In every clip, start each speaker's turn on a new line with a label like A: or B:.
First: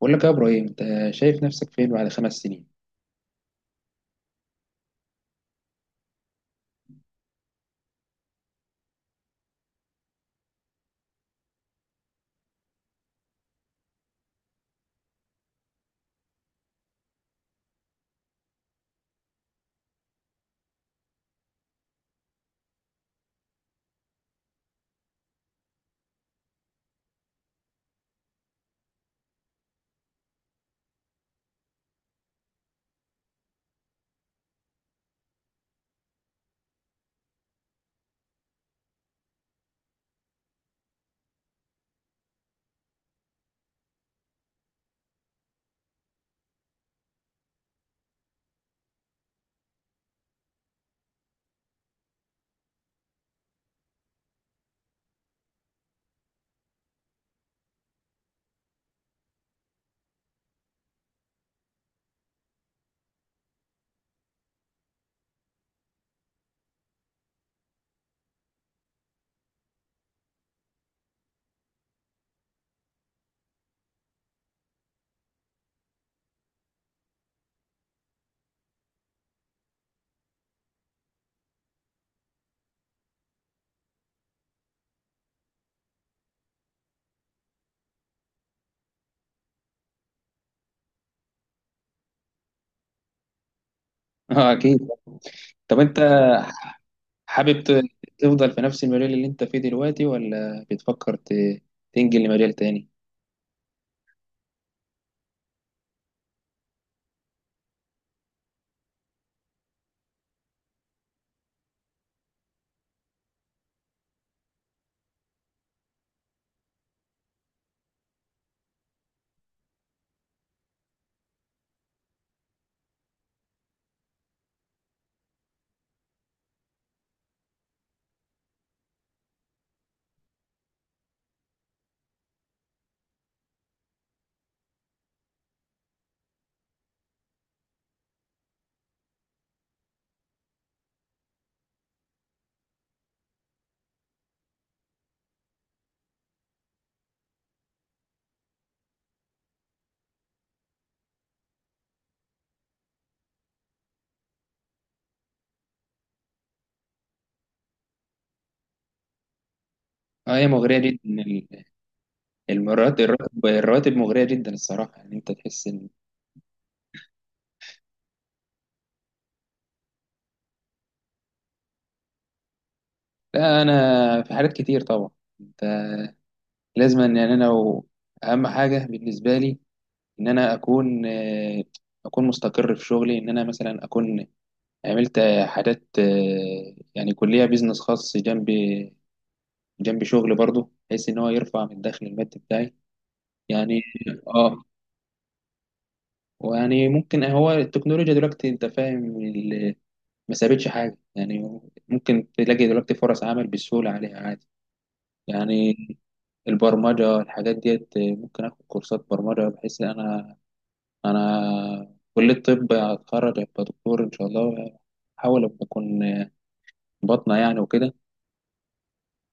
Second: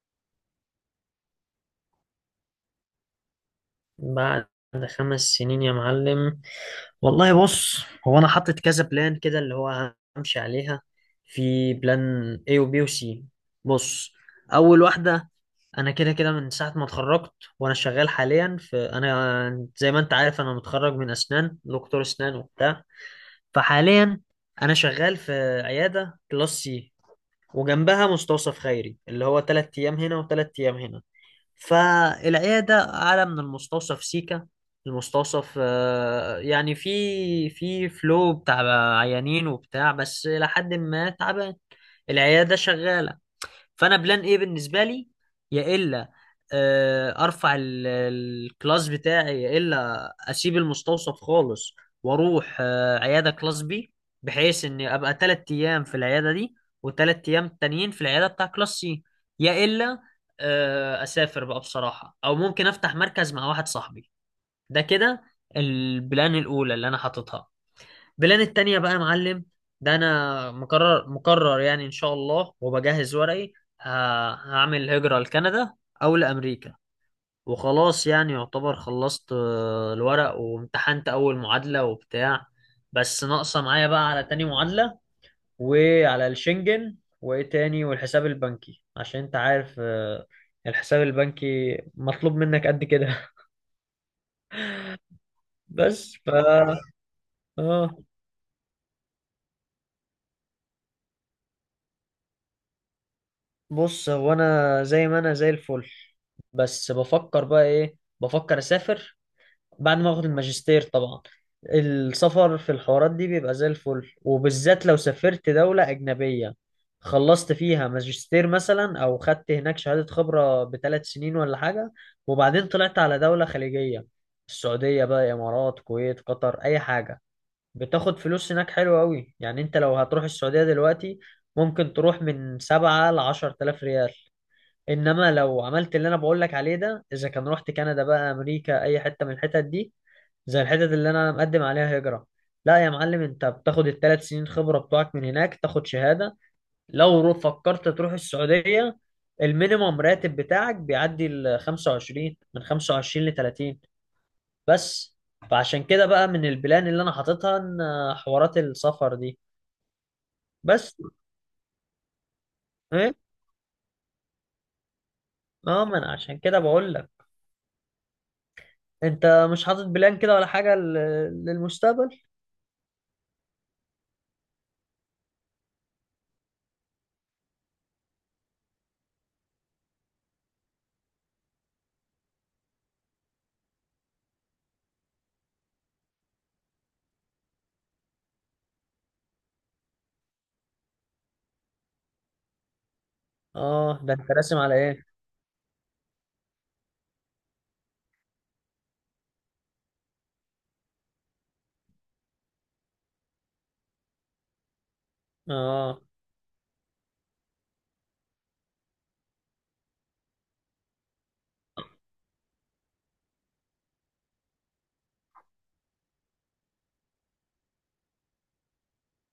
A: بقول لك يا ابراهيم، انت شايف نفسك فين بعد 5 سنين؟
B: بعد خمس سنين يا معلم. والله بص. هو انا حاطط كذا بلان كده اللي هو همشي عليها. في بلان A و B و C. بص. اول واحده، انا كده كده من ساعه ما اتخرجت وانا شغال حاليا في، انا زي ما انت عارف، انا متخرج من اسنان، دكتور اسنان وبتاع. فحاليا انا شغال في عياده كلاس سي وجنبها مستوصف خيري اللي هو تلات ايام هنا وتلات ايام هنا. فالعيادة أعلى من المستوصف سيكا. المستوصف يعني في فلو بتاع عيانين وبتاع بس إلى حد ما تعبان. العيادة شغالة. فانا بلان ايه بالنسبه لي يا الا؟ ارفع الكلاس بتاعي، يا الا اسيب المستوصف خالص واروح عياده كلاس بي، بحيث اني ابقى تلات ايام في العياده دي وتلات ايام تانيين في العياده بتاع كلاس سي. يا الا اسافر بقى بصراحه، او ممكن افتح مركز مع واحد صاحبي. ده كده البلان الاولى اللي انا حاططها. بلان التانية بقى يا معلم، ده انا مقرر يعني ان شاء الله وبجهز ورقي. ه- هعمل هجرة لكندا او لامريكا. وخلاص يعني يعتبر خلصت الورق وامتحنت اول معادلة وبتاع. بس ناقصة معايا بقى على تاني معادلة وعلى الشنجن وايه تاني والحساب البنكي، عشان انت عارف الحساب البنكي مطلوب منك قد كده.
A: اه، اكيد. طب انت
B: بس ف.
A: حابب
B: اه،
A: تفضل في نفس المجال اللي انت فيه دلوقتي ولا بتفكر تنجل لمجال تاني؟
B: بص. هو انا زي ما انا زي الفل. بس بفكر بقى ايه، بفكر اسافر بعد ما اخد الماجستير طبعا. السفر في الحوارات دي بيبقى زي الفل، وبالذات لو سافرت دولة أجنبية خلصت فيها ماجستير مثلا أو خدت هناك شهادة خبرة بثلاث سنين ولا حاجة وبعدين طلعت على دولة خليجية. السعودية بقى، إمارات، كويت، قطر، أي حاجة. بتاخد فلوس هناك حلوة أوي. يعني أنت لو هتروح السعودية دلوقتي، ممكن تروح من سبعة لعشر تلاف ريال. انما لو عملت اللي انا بقول لك عليه ده، اذا كان رحت كندا بقى، امريكا، اي حته من الحتت دي، زي الحتت اللي انا مقدم عليها هجره، لا يا معلم، انت بتاخد الثلاث سنين خبره بتوعك من هناك، تاخد شهاده. لو فكرت تروح السعوديه، المينيموم راتب بتاعك بيعدي ال 25، من 25 ل 30. بس. فعشان كده بقى من البلان اللي انا حاططها ان حوارات السفر دي.
A: اه، هي مغرية
B: بس
A: جدا. المرات
B: ايه.
A: الراتب، الرواتب مغرية جدا الصراحة. يعني انت تحس
B: اه
A: ان
B: ما انا عشان كده بقول لك، انت مش حاطط بلان كده ولا حاجه للمستقبل.
A: لا، انا في حاجات كتير طبعا. انت لازم ان، يعني اهم حاجة بالنسبة لي ان انا اكون، اكون مستقر في شغلي. ان انا مثلا اكون عملت حاجات، يعني كلية بيزنس خاص جنبي، جنب شغل برضه، بحيث ان هو يرفع من الدخل المادي بتاعي يعني.
B: اه، ده انت راسم
A: اه.
B: على ايه؟
A: ويعني ممكن هو التكنولوجيا دلوقتي، انت فاهم، ما سابتش حاجه يعني. ممكن تلاقي دلوقتي فرص عمل بسهوله عليها عادي يعني.
B: اه.
A: البرمجه، الحاجات ديت، ممكن اخد كورسات برمجه، بحيث ان انا كليه الطب هتخرج، ابقى دكتور ان شاء الله. احاول ابقى اكون بطنه يعني وكده.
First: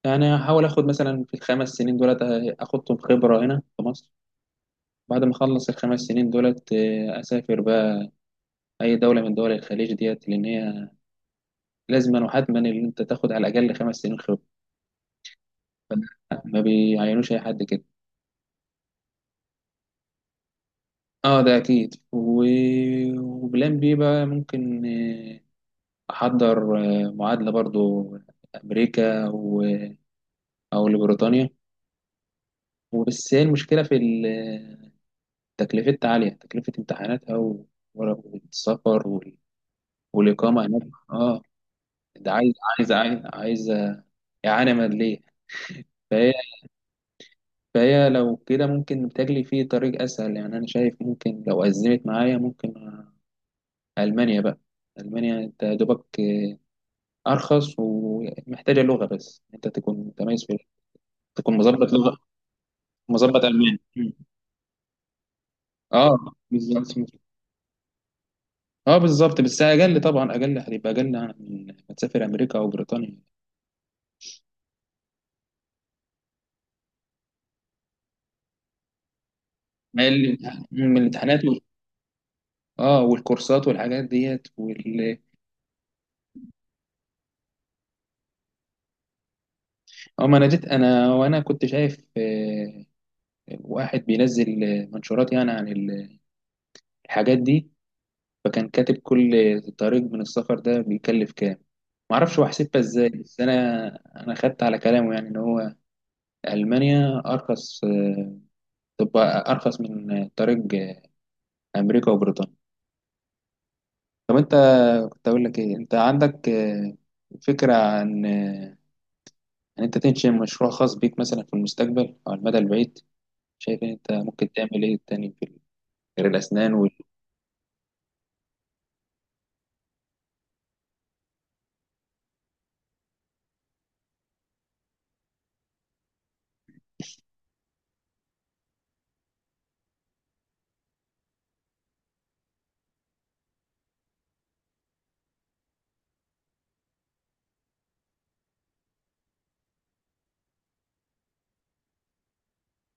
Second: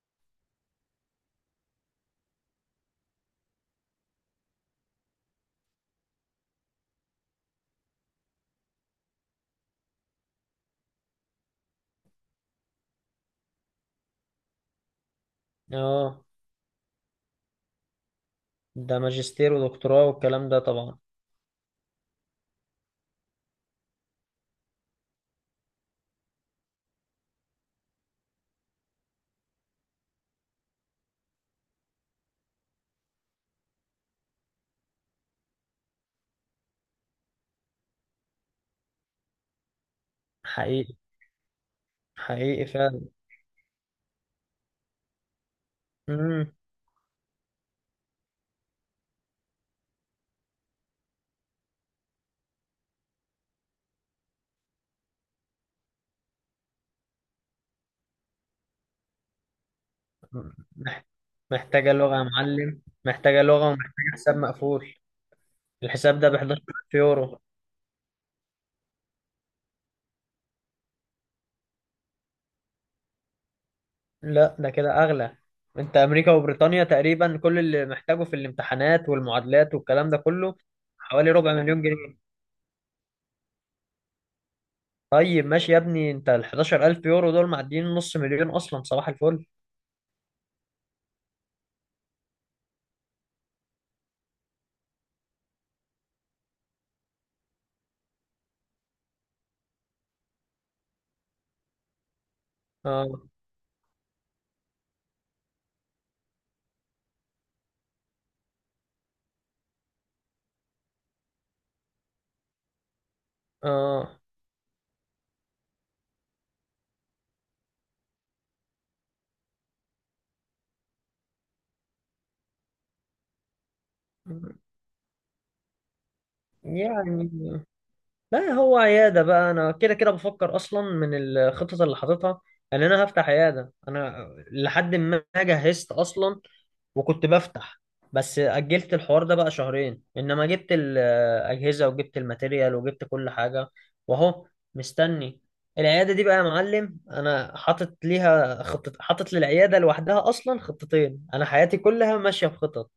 A: يعني هحاول اخد مثلا في ال5 سنين دولت، اخدهم خبره هنا في مصر. بعد ما اخلص ال5 سنين دولت، اسافر بقى اي دوله من دول الخليج ديت، لان هي لازما وحتما ان انت تاخد على الاقل 5 سنين خبره.
B: اه،
A: فلا، ما بيعينوش اي حد كده.
B: ده ماجستير ودكتوراه والكلام ده طبعا.
A: اه، ده اكيد. وبلان بي بقى ممكن، احضر معادله برضو، امريكا و... او لبريطانيا. وبس هي المشكله في تكلفتها عاليه، تكلفه والسفر والاقامه هناك.
B: حقيقي،
A: اه. ده عايز،
B: حقيقي
A: عايز
B: فعلا.
A: عايز عايز إعانة مادية. فهي،
B: مم.
A: فهي لو كده ممكن بتجلي فيه طريق أسهل يعني. أنا شايف ممكن، لو أزمت معايا، ممكن ألمانيا بقى. ألمانيا أنت يا دوبك أرخص، ومحتاجة لغة بس. أنت تكون متميز في،
B: مح-
A: تكون مظبط
B: محتاجة لغة
A: لغة،
B: يا معلم، محتاجة
A: مظبط
B: لغة
A: ألماني.
B: ومحتاجة حساب مقفول.
A: أه،
B: الحساب ده ب 11,000
A: بالظبط.
B: يورو.
A: أه بالظبط، بس أقل طبعا، أقل هتبقى أقل من ما تسافر أمريكا أو بريطانيا.
B: لا ده كده أغلى. أنت أمريكا وبريطانيا تقريبا كل اللي محتاجه في الامتحانات والمعادلات
A: ما
B: والكلام ده
A: ال-
B: كله
A: من
B: حوالي ربع مليون جنيه.
A: اه، والكورسات والحاجات ديت.
B: طيب ماشي يا ابني، أنت ال 11,000 يورو دول معديين نص مليون أصلا. صباح الفل.
A: اه، ما انا جيت انا، وانا كنت شايف واحد بينزل منشورات يعني عن الحاجات دي. فكان كاتب كل طريق من السفر ده بيكلف كام. معرفش هو حسبها ازاي،
B: اه.
A: بس انا خدت على كلامه. يعني ان هو المانيا ارخص، تبقى ارخص من طريق امريكا وبريطانيا.
B: اه.
A: طب انت، كنت اقول لك ايه، انت عندك، فكرة عن، ان انت تنشئ مشروع خاص بيك مثلا في المستقبل او على المدى البعيد؟ شايف ان انت ممكن تعمل ايه تاني في غير الاسنان؟
B: يعني لا، هو عيادة بقى. أنا كده كده بفكر أصلا من الخطط اللي حاططها إن أنا هفتح عيادة. أنا لحد ما جهزت أصلا وكنت بفتح، بس أجلت الحوار ده بقى شهرين، إنما جبت الأجهزة وجبت الماتيريال وجبت كل حاجة. وأهو مستني. العيادة دي بقى يا معلم، أنا حاطط ليها خطة، حاطط للعيادة لوحدها أصلا خطتين، أنا حياتي كلها ماشية بخطط.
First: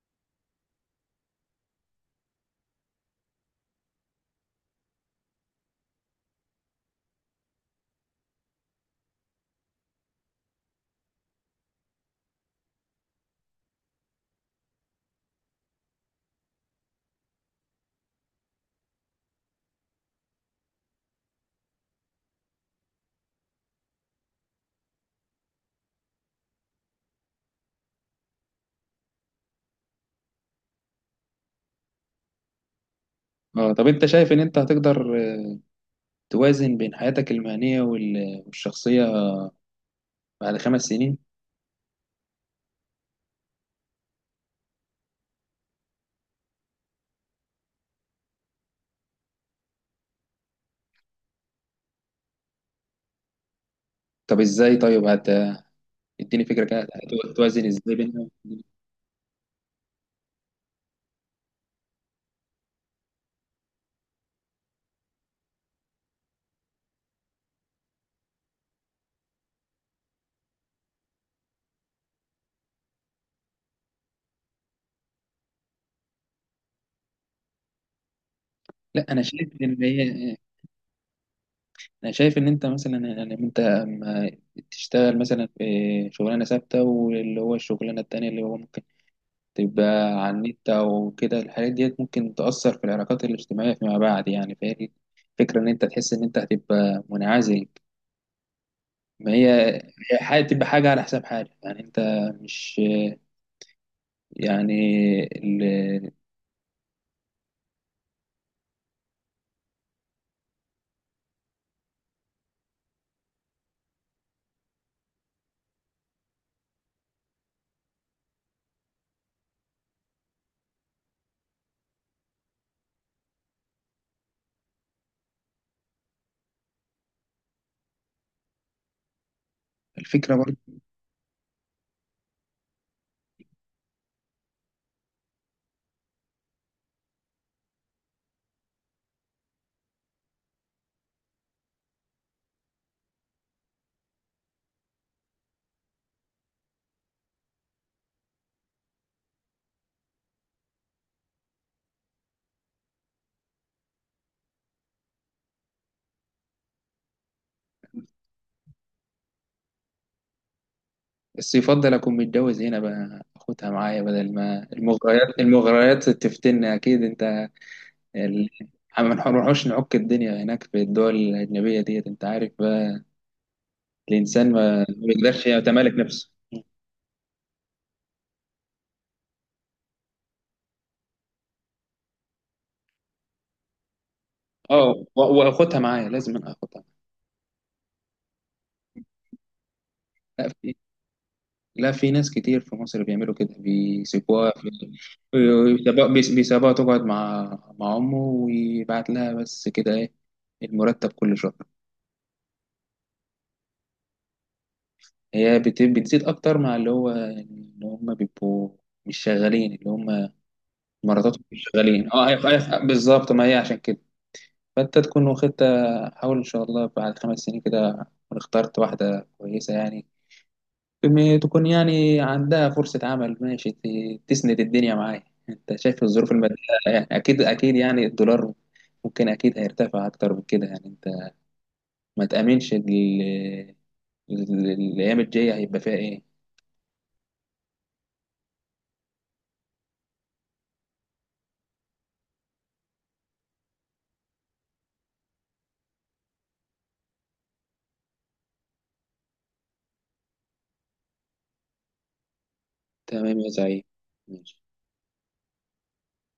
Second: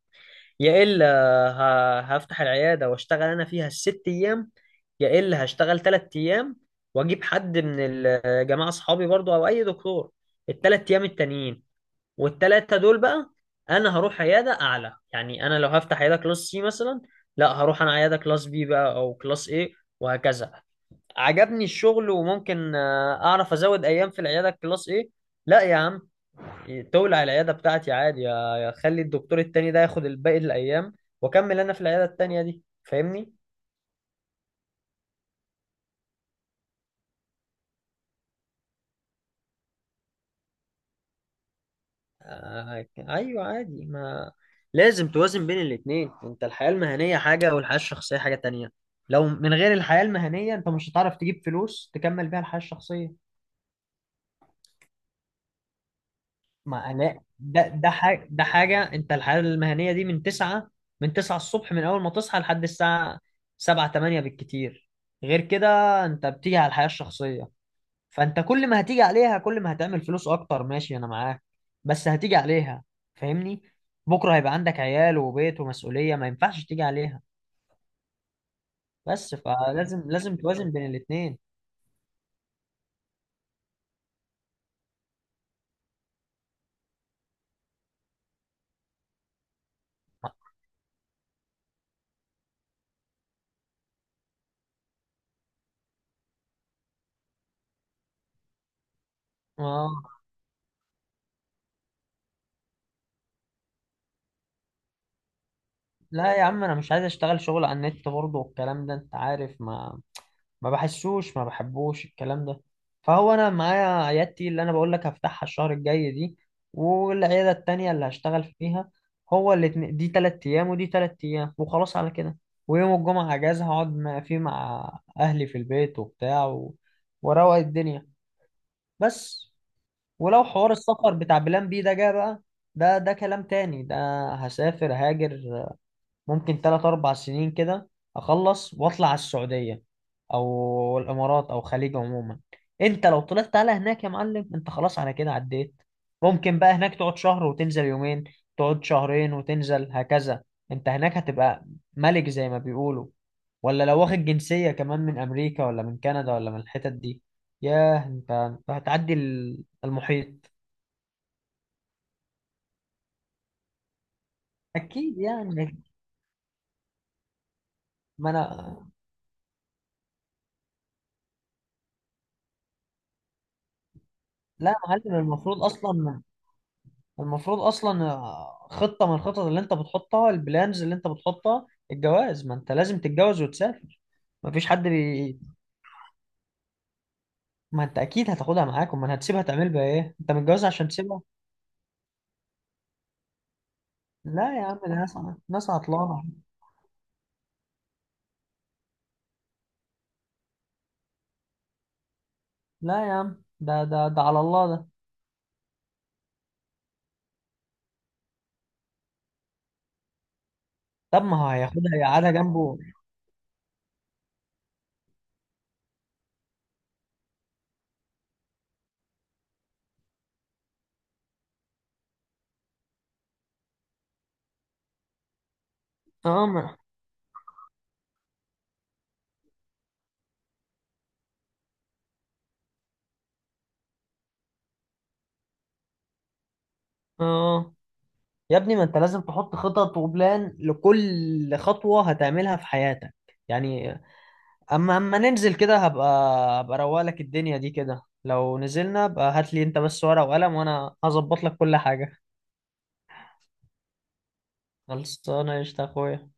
B: يا إلا هفتح العيادة واشتغل أنا فيها الست أيام. يا إلا هشتغل تلات أيام وأجيب حد من الجماعة أصحابي برضو أو أي دكتور التلات أيام التانيين. والتلاتة دول بقى، أنا هروح عيادة أعلى. يعني أنا لو هفتح عيادة كلاس سي مثلا، لا، هروح أنا عيادة كلاس بي بقى أو كلاس إيه وهكذا. عجبني الشغل وممكن أعرف أزود أيام في العيادة كلاس إيه. لا يا عم، تولع العيادة بتاعتي عادي، يا خلي الدكتور التاني ده ياخد الباقي الأيام وأكمل أنا في العيادة التانية دي. فاهمني؟
A: اه. طب انت شايف ان انت هتقدر توازن بين حياتك المهنية والشخصية بعد 5 سنين؟
B: آه أيوه عادي. ما لازم توازن بين الاتنين. أنت الحياة المهنية حاجة والحياة الشخصية حاجة تانية. لو من غير الحياة المهنية أنت مش هتعرف تجيب فلوس تكمل بيها الحياة الشخصية.
A: طب ازاي طيب، اديني فكرة كده.
B: ما لا،
A: توازن
B: ده
A: ازاي
B: حاجة،
A: بينهم؟
B: ده حاجة. أنت الحياة المهنية دي من تسعة، من تسعة الصبح، من أول ما تصحى لحد الساعة سبعة تمانية بالكتير. غير كده أنت بتيجي على الحياة الشخصية. فانت كل ما هتيجي عليها كل ما هتعمل فلوس اكتر، ماشي انا معاك. بس هتيجي عليها. فاهمني. بكره هيبقى عندك عيال وبيت ومسؤوليه، ما ينفعش تيجي عليها.
A: لا، انا
B: بس
A: شايف ان
B: فلازم، لازم
A: هي،
B: توازن بين الاتنين.
A: انا شايف ان انت مثلا، ان انت اما تشتغل مثلا في شغلانة ثابتة، واللي هو الشغلانة التانية اللي هو ممكن تبقى على النت او كده، الحاجات ديت ممكن تأثر في العلاقات الاجتماعية فيما بعد يعني. فهي فكرة ان انت تحس ان انت هتبقى منعزل. ما هي
B: اه.
A: هي تبقى حاجة على حساب حاجة يعني. انت مش، يعني، ال-
B: لا يا عم، انا مش عايز اشتغل شغل على النت برضه والكلام ده، انت عارف. ما بحسوش، ما بحبوش الكلام ده. فهو انا معايا عيادتي اللي انا بقول لك هفتحها الشهر الجاي دي، والعياده التانيه اللي هشتغل فيها. هو الاتنين، دي تلات ايام ودي تلات ايام وخلاص على كده. ويوم الجمعه اجازه هقعد فيه مع اهلي في البيت وبتاع واروق الدنيا. بس.
A: الفكرة
B: ولو
A: برضه.
B: حوار السفر بتاع بلان بي ده جه بقى، ده ده كلام تاني ده. هسافر هاجر ممكن تلات أربع سنين كده، أخلص وأطلع على السعودية أو الإمارات أو خليج عموما. أنت لو طلعت على هناك يا معلم، أنت خلاص على كده عديت. ممكن بقى هناك تقعد شهر وتنزل يومين، تقعد شهرين وتنزل هكذا. أنت هناك هتبقى ملك زي ما بيقولوا. ولا لو واخد جنسية كمان من أمريكا ولا من كندا ولا من الحتت دي، ياه، أنت هتعدي المحيط.
A: بس يفضل أكون متجوز هنا بقى، أخدها معايا، بدل ما
B: أكيد
A: المغريات
B: يعني.
A: المغريات تفتنا. أكيد أنت،
B: ما
A: ال-
B: أنا.
A: ما نروحوش نعك الدنيا هناك في الدول الأجنبية ديت. أنت عارف بقى، الإنسان
B: لا يا
A: ما
B: معلم،
A: بيقدرش يعني
B: المفروض
A: يتمالك
B: أصلا،
A: نفسه.
B: المفروض اصلا خطه من الخطط اللي انت بتحطها، البلانز اللي انت بتحطها، الجواز. ما انت لازم تتجوز وتسافر. ما فيش حد
A: اه، وأخدها معايا، لازم أنا أخدها
B: ما انت اكيد هتاخدها معاك، امال هتسيبها تعمل بيها ايه؟ انت
A: معايا. لا،
B: متجوز
A: في،
B: عشان تسيبها؟
A: ناس كتير في مصر بيعملوا كده، بيسيبوها
B: لا
A: في،
B: يا عم، ده ناس، ناس عطلانه.
A: بيسيبوها تقعد مع مع أمه، ويبعت لها بس كده إيه، المرتب كل شهر.
B: لا يا عم، ده على الله ده.
A: هي بتزيد اكتر مع اللي هو، يعني اللي هم بيبقوا مش شغالين، اللي هم
B: طب ما
A: مراتاتهم
B: هو
A: مش
B: هياخدها
A: شغالين. اه،
B: يقعدها
A: أيوة،
B: جنبه.
A: أيوة، بالظبط. ما هي عشان كده. فانت تكون واخدت، حاول ان شاء الله بعد 5 سنين كده تكون اخترت واحده كويسه يعني. تكون يعني عندها فرصه عمل ماشي، تسند الدنيا معايا. انت شايف الظروف
B: اه
A: الماديه
B: ما-
A: يعني. اكيد يعني، الدولار ممكن اكيد هيرتفع اكتر من كده يعني. انت ما تامنش الايام الجايه هيبقى فيها ايه.
B: اه، يا ابني، ما انت لازم تحط خطط وبلان لكل خطوه هتعملها في حياتك، يعني. اما ننزل كده، هبقى، اروق لك الدنيا دي كده. لو نزلنا بقى، هات لي انت بس ورقة وقلم وانا هظبط لك كل حاجة.
A: تمام يا زعيم. ماشي.
B: خلصانه قشطة يا اخويا.